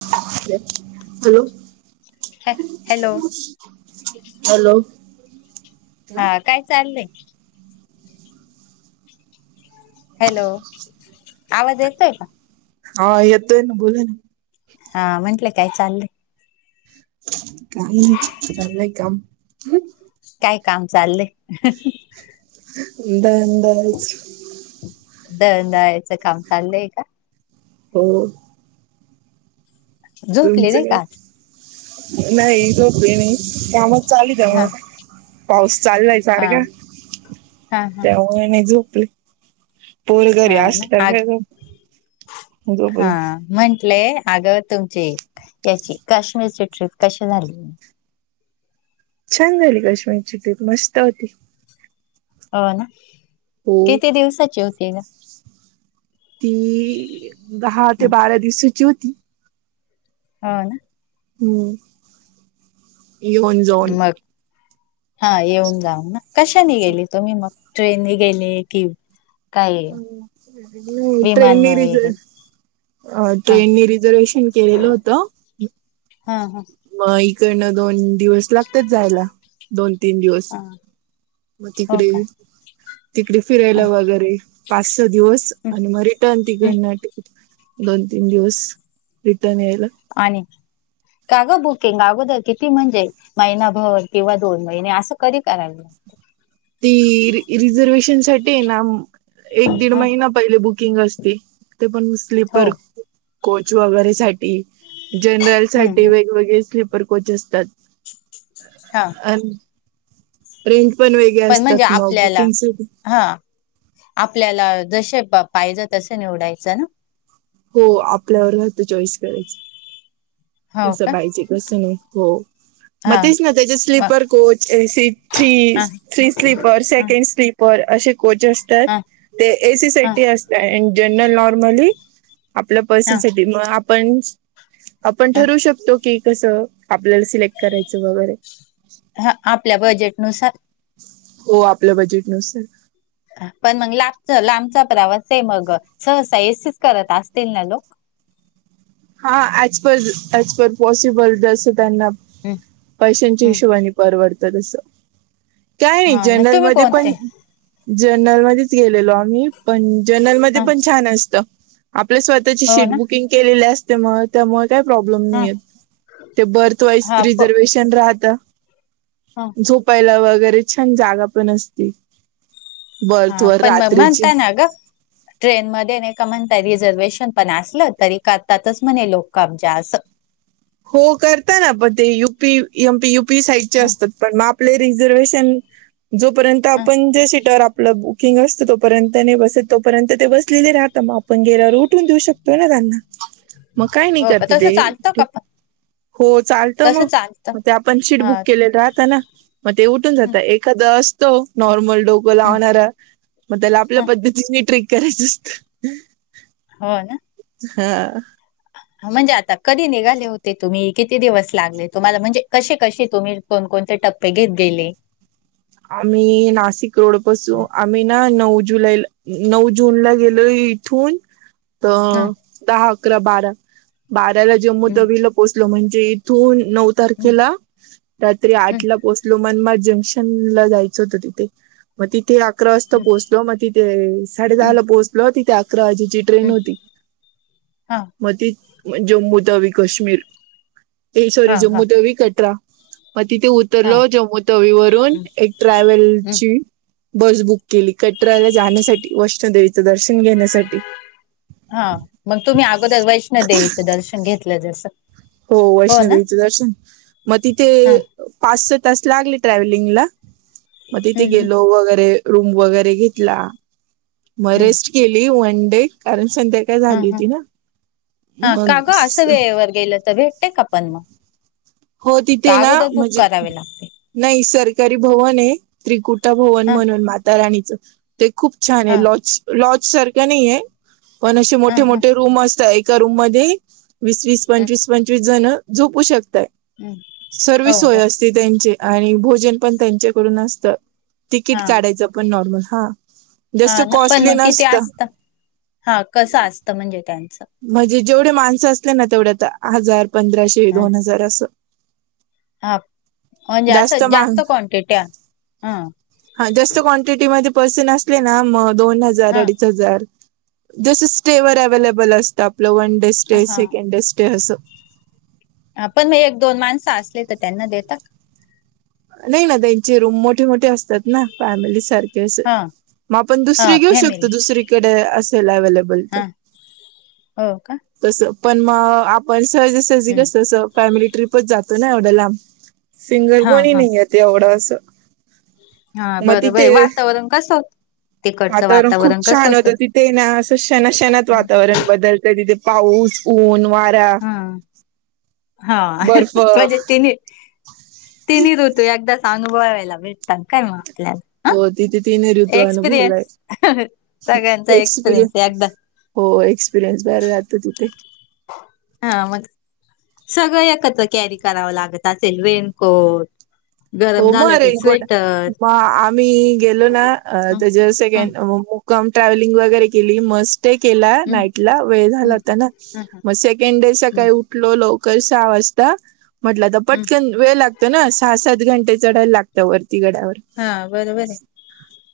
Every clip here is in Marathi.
[unintelligible] ह हॅलो हॅलो! हॅलो! हा काय चाललंय? हॅलो! आवाज येतोय का? हा येतोय, ना बोला ना. हा, म्हंटलं काय चाललंय? काही नाही, चालयं काम. काय काम चाललयं? दळण दळायचं दळण दळायचं काम चाललंय का? हो. झोपले तुमचं नाही का आज नाही, नाही झोपले मी कामचं चाल हा त्याव पाऊस चाललाय हा सारखं हा हा तेव नाही झोपले. पण घरी हा ना असत आग कायोप. म्हंटलंय अगं तुमची याची काश्मीरची ट्रिप कशी झाली. छान झाली काश्मीरची टली मस्त होती. हो ना हो किती दिवसाची होती ग. ती दहा ते बारा दिवसाची होती. हा ना. हम्. [inaudible] मग [inaudible] हा येऊन जाऊन ना कशानी गेली तुम्ही मग ट्रेन नि गेली की ह ट्रे विमान मीरच वगैरे अ हा ट्रेननी रिझर्वेशन केलेलं होतं. हा हा. मग इकडनं दोन दिवस लागतच जायला दोन तीन दिवस हा मग हो तिकडे का तिकडे फिरायला वगैरे पाच स दिवस आणि मग रिटर्न हम्म. तिकडन. दोन तीन दिवस रिटर्न यायला. आणि कागं बुकिंग अगोदर किती म्हणजे महिनाभर किंवा दोन महिने असं कधी करायला ती रिझर्वेशन साठी ना. एक दीड ह महिना पहिले बुकिंग असते ते पण हो स्लीपर कोच वगैरे साठी जनरल हम्म साठी हम्म, वेगवेगळे स्लप र कोच असतात हा अ. रेंट पण वेगळे म्हणजे असतात आपल्याला बुकिंगसाठी हा आपल्याला जसे पाहिजं तस निवडायचं ना. हो आपल्यावरत चॉईस करायच हो कस का पाहिजे. तसं नाही हो. मग हा तेच ना त्याचे ह स्लीपर कोच थ ह three sleeper second sleeper असे कोच असतात ह ते ह एसीसटी असतड जनरल नॉर्मली आपल्या पर्सनसाठी मग आपण आपण ठरव शकतो की कसं. आपल्याला सिलेक्ट करायचं वगैरे हा आपल्या बजेटनुसार हो आपल्या बजेट नुसार पण मग लाबच लांबचा प्रवास आहे मग सहसा एीच करत असतील ना लोक हा as per as per possible जसं त्यांना हम्म, पैशांच्या हम्म. हिशोबाने परवडतंस काय नाही हा ना तुम्ही जनरलमध्येध्ये कोणते पण जर्नल मध्येच गेलेलो आम्ही पण जर्नल मध्ये ह पण छान असत. आपल्या स्वतःची हो सीट ना बुकिंग केलेली असते मग त्या मग काही प्रॉब्लेम ह नाही ते बर्थ वाइज हा रिझर्वेशन राहता. ह झोपायला वगैरे छान जागा पण असती. बर्थ वर रात्रीची ट्रेनमध्येध्ये नाही का म्हणता रिझर्वेशन पण असलं तरी करतातच म्हणे लोकमज अस. हो करताना पण ते युपी युपी साईडचे हं, असतात पण मग आप रिझर्वेशन जोपर्यंत हं, आपण ज सीटवर आप किंग असतं तोपर्यंत नाही बस तोपर्यंत ते बसलेले राहत मग आपण गेरू उठून देऊ शकतो ना त्यांना मग काय नाही हो का करते तसं चालतं का ते पण हो चालत तसं चालतं मगग ते आपण सीट हा बुक केलं. रा मग ते उून हं, जात एखादा असतो नॉर्मल. डोक हं, लावणार मग त्याला आपल्या हं, पद्धती ट्रीट करायच असत. हो ना हा म्हणजे आता कधी निघाले होते तुम्ही किती दिवस लागले, तुम्हाला म्हणजे कसे कसे तुम्ही? कोणकोणते टप्पे घेत गेले? आम्ही नाशिक रोड हं, पासू आम्ही ना नऊ जुलैला नऊ जूनला गेलो इथून ह हं, तर दहा अकरा बारा बाराला जम्मू हं, तवीला पोचलो म्हणजे. त नऊ हं, तारखेला रात्री हं, आठला पोहचलो मनमा जंक्शन यचं होत तिथे मग तिथे अकरा वाजता हं, पो मग तिथे साडे हं, दहाला पोहोचलो तिथे अकराजेची ट्रेन हं. होती हा मग ती जम्मू तवी काश्मीर हा सॉरी हा जम्मू तवी कटरा म तिथे हा लो जम्मू तवी वरून हं, एक ट्रॅव्हल हं, ची बस बुक केली कटराला जाण्यासाठी वैष्णोदेवीच दर्शन घेण्यासाठी. हा मग तुम्ही अगोदर वैष्णो देेवीचं दर्शन घेतलं जसं. हो वैष्णो देेवीचं दर्शन मग तिथे हा पाच सहा तास लागले ट्रॅव्हलिंगला मग तिथे हम्म गेलो वगैरे रूम वगैरे घेतला मग हम्म रेस्ट केली वन डे कारण संध्याका हम ह हा का ग, असं वेळेवर गेलं तर भेटते का पण मग? हो तिथे का ना अगोदर बुक म्हणजे करावे लागते नाही सरकारी भवन आहे त्रिकुटा भवन हा म्हणून मातााराणीचं. ते खूप छान आहे हा लॉज, लॉज सारखं नाही आहे पण असे हा मोठे हा मोठे रूम असतात एक रूम मध्ये वीस वीस, पंचवीस पंचवीस जण झोपू शकतात. हम्म हो सर्विस सोय हो असते त्यांचे आणि भोजन पण त्यांच्याकडून असतं तिकीट हा काढायचं. पण नॉर्मल हा हा जास्त ना पण कॉस्टली मग किती नसत. असत हा कसं असतं म्हणजे त्यांचं म्हणजे जेवढे माणसं असले ना तेवढ्या आ हजार पंधराशे हा दोन हजार असं. हा म्ह जा अस जास्त क्वांटिटी ह हा जास्त क्वांटिटीमध्ये पर्सेन असले ना म दोन हजार हा अडीच हजार जस स्टेवरर अवलेबल असतं आपलं वन डे स्टे हा सेकंड डे स्टे असं पण मग एक दोन माणसं असले तर त्यांना देतात? नाही ना त्यांचे रूम मोठे मोठे असतात ना फॅमिली सारखे असे हा मग आपण हा दुसरी घेऊ शकतो फॅमिली दुसरीकडे असेल अवलेबल हा हो का? तस पण मग आपण सहजी सहजी, हम्म कस फॅमिली ट्रीपच जातो ना एवढ्या लांब. सिंगल हा कोणी हा नाही य ते एवढं अस हा बरं बर आहे वातावरण कस होत? वातावरण खूप छान होतं तिथे ना, अस शणाशणत हा वातावरण बदलत. तिथे पाऊस, ऊन, वार हा हा बर्फ म्हणजे तीनही. तिन्ही ऋतो एकदाच अनुभवायला भेटतात काय मग आपल्याला ह हो तिथे तिन्ही ऋतू अनुभवलाय एक्सपिरियन्स सगळ्यांचा एक्सपिरियन्स एकदा हो एक्सपिरियनस बाहेर जातो तिथे. हा मग सगळं एकत्र कॅरी करावं लागत असेल? रेनकोट, गरम हो मग झालं तर रेनकोट स्वेटर मग आम्ही गेलो ना हम्म त्या ज सेक हम्म कम ट्रॅव्हलिंग वगैरे केली मस्त स्टे केला नाईट ला वेळ झाला हम्म होता ना हम्म मग सेकंड डे हम्म सकाळी उठलो लवकर सहा वाजतां म्हटलं हम्म पटंकन वेळं लागतो नां सहा सात घंट ते चढांयला लागतं वरंती गाड्यांवर हां बरोबर आहे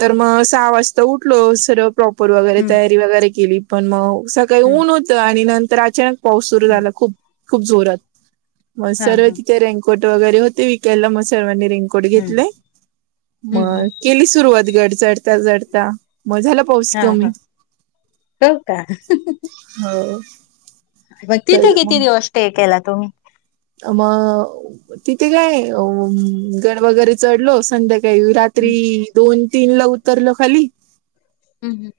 तरं मंग सहा वाजतां उठलो सर्व प्रॉपर वगैरें हम्म तयारी वगैरें केली पणं मंग सकाळीं हम्म ऊंन होतं आणि नंतर अचांनक पाऊस सुंरू हम्म झालां खूंप खूंप जोरांत मंग हा सर्व हा तिथे रेंकोट वगैरें होते विकायलां मंग सर्वांनी रेंकोट रेनकोट हम्म घेतले हम्म हम्म मंग केली सुरवांत गंड चढतां चढतां मंग झालं पाऊस हा हा कमी हो का हो मंग तिथे किती दिवसं सेंट केलां तुम्हीं मंग तिथे कायं गंड वगैरें चढलो संध्याकांळी रांत त्री हम्म दोन तीनं लां उतरलो खांली हम्मं हम्मं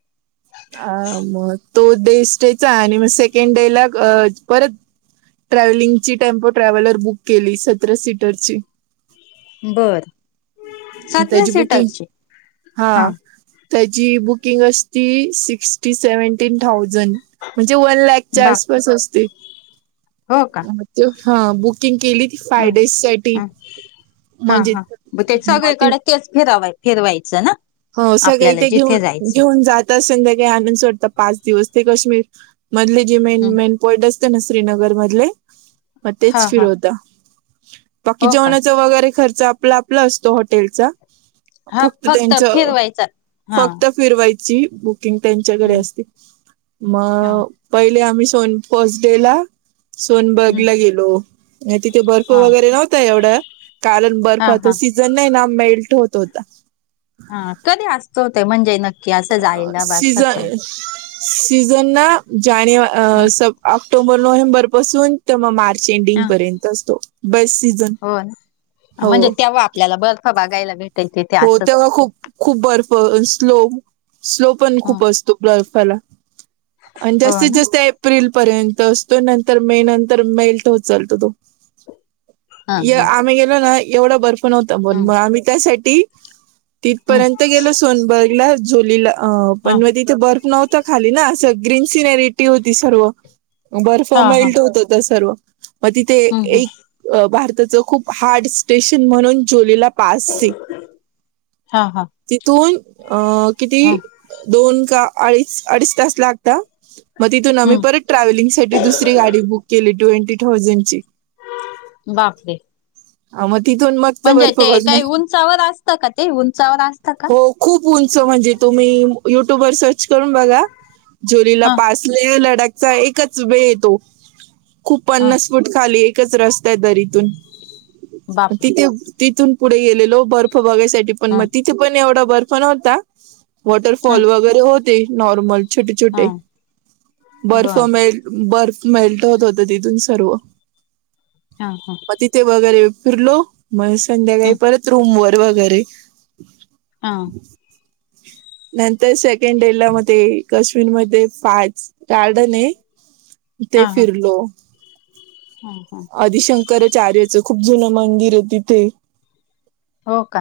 अ मंग तो डे स्टेचां आणि मंग सेकंडे लां परंत ट्रॅव्हलिंग ची टेम्पो ट्रॅव्हलर बुंक केली सतरां सीटरची बरं ऊत्यांची बुकिंग हा हां त्यांची बुकिंग असती सिक्स्टी सेव्हन्टीन थाउजंड म्हणजे वंन लॅक च्यां बाप आसपांस असतें हो कां हां बुकिंग केली फांय हम्म डेजं सांठी ह म्हणजे मं कडकेचं फिरवां फिरवायचं नां हो सगळें ते घेऊन घेऊन जातं तरं संध्याकाळी आंणून सोडंता पांच दिवसं ते काश्मीर मधले जे मेन हम्म मेन स्पोर्ट असते नां श्रीनगंर मधले मंग तेचं हा हा फिरवतां बांकी हो का जेवणांचा वगैरें खर्च आपलां आपलां असतों हॉटेलचां हां फक्तं फक्तं फिरवांयची कुकिंग त्यांच्याकडे हम्म असतें हा मंग पहिले आम्हीं सोनं फर्स्ट डे लां हम्म सोनबांगलां गेलो नाहीं तिथे बर्फी हा वगैरें नव्हतां एवढं कारणं हा बर्फाचा हा सिजंन जणं हांयण मेल्ट होतं होतां हां कधीं असतों ते म्हणंजे नं अ सिझनं सिझनं नां हम्म जांनेवा ऑक्टोंबर नोव्हेंबर बसूंन तो मंग मार्च हा ऐडिग प्रेरेतं असतों हो म्हणजे तेंव्हा आपल्यांला बर्फ बगांयलां भेट हो तेंव्हा खूंप खूंप बर्फ स्लो स्लो पणं ह खूंप असतों ग्फलां आणि हो जास्तीतं ना जास्तं एप्रिल पर्यंत असतों नंतर मे नंतर मेल्ट होतं जांतो तो हा हा आम्हीं गेलो नां एवढां बर्फ नव्हतां बोल हम्म मंग आम्हीं त्यांसाठी हम्म तिथंपर्यंत तिथं गेलो सोनबर्गलां झोलीलां हा पणं मंग तिथे बर्फ नव्हतं खांली नां असं ग्रीन सिनेरी ऊंनटी होती सर्व बर्फ हा हा मेल्ट होतं होतां सर्व मंग तिथे हम्म हम्म एक अ भारताचं खूंप हार्ड स्टेशंन म्हणूंन जुलेला हां हां तिथूंन अ किती दोन कां अडीचं अडीचं तांस लागतांत मंग तिथूंन आम्हीं हम्म परंत ट्रॅव्हलिंग सांठी दुसंरी गांडी बुंक केली ट्वेंटी थांउजंड ची बांपरे हं मंग तिथूंन मंगत बर्फ बघण्यांत उचावर असतं का ते उंचावर असतात. खुप उंच म्हणजे तुम्ही युट्यूब व सर्च करून बघा हा जरीलपास लेह लडाखचा एकच वे आहे तो. खूप हा पन्नास फूट खाली एकच रस्त त्याच दरीतून बापरे! तिथे तिथून पुढे गेलेलो बर्फ बगाय साठी पण हा मग तिथे पण एवढा बर्फ नव्हता हा वॉटरफॉल वगैरे होते नॉर्मल ते छोटे हा छोटे बर्फ बर मे बर्फ मेल्ट होत होते तिथून सर्व हा हा. मग तिथे वगैरे फिरलो. मग संध्याकाळी हं परत रूम वर वगैरे हा. नंतर सेकंड डे ला म ते कश्मीर मध्ये फार्डस गार्डन आहे तिथे फिरलो. हो हो. आदिशंकराचार्याचं खूप जुनं मंदिर आहे तिथे. हो का,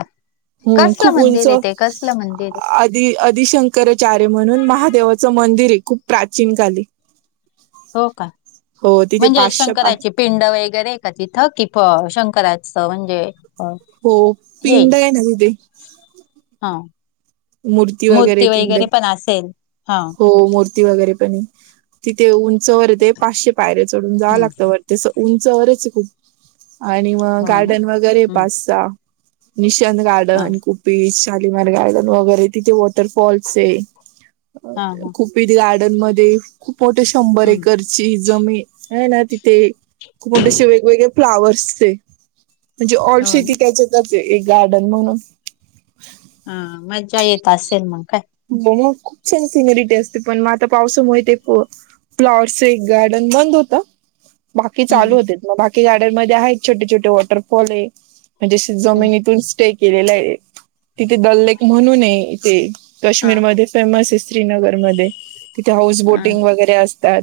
हम्म कसलं मंदिर आहे ते कसलं मंदिर आहे? ते आदिशंकराचार्य म्हणून महादेवाचं मंदिर आहे खूप प्राचीनकाली. हो का तिथे म्हणजे पाचशे पाच शंकराची पिंड वगैरे का तिथ की प शंकराचं म्हणजे हो हे पिंड आहे ना तिथे हा मूर्ती वगैरे पण असेल. हा. हो मूर्ती वगैरे पण तिथे उंचावर ते पाचशे पायर्‍या चढून जावं हं लागत वर तस उंचवरच आहे खूप आणि मग हो ना गार्डन वगैरे हं पाच, सहा निशान हा गार्डन, कुपेश, शालीमार गार्डन वगैरे तिथे वॉटरफॉल्स आहे. हा हा खूपीथ गार्डन मध्ये खूप मोठे शंभर हं एकर ची जमीन आहे ना तिथे खूप असे वेगवेगळे फ्लावर्स हाय म्हणजे ऑल हो शेती ना त्याच्यातच आहे एक गार्डन म्हणून हा मज्जा येत असेल मग काय? हो मग खूप छान सिनेरीटी असते पण मग आता पावसामुळे ते पो फ्लॉवर्स एक गार्डन बंद होत. बाकी हं चालू हं होते. मग बाकी गार्डनमध्ये आहेत छोटे छोटे वॉटरफॉल आहे. म्हणजे असे हं जमिनीतून स्टे केलेल आहे. तिथे दल लेक म्हणून आहे ते हा हा काश्मीरमध्ये फेमस आहे, श्रीनगरमध्ये तिथे हाऊस हा बोटिंग ना. वगैरे असतात.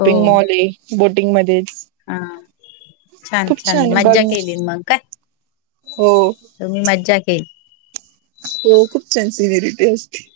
हो मॉल आहे बोटिंगमध्येच. हा छान छान आहे बघ मज्जा केली मग का? हो. तुम्ही मज्जा केली. हो खूप छान सिनेरीटी असते.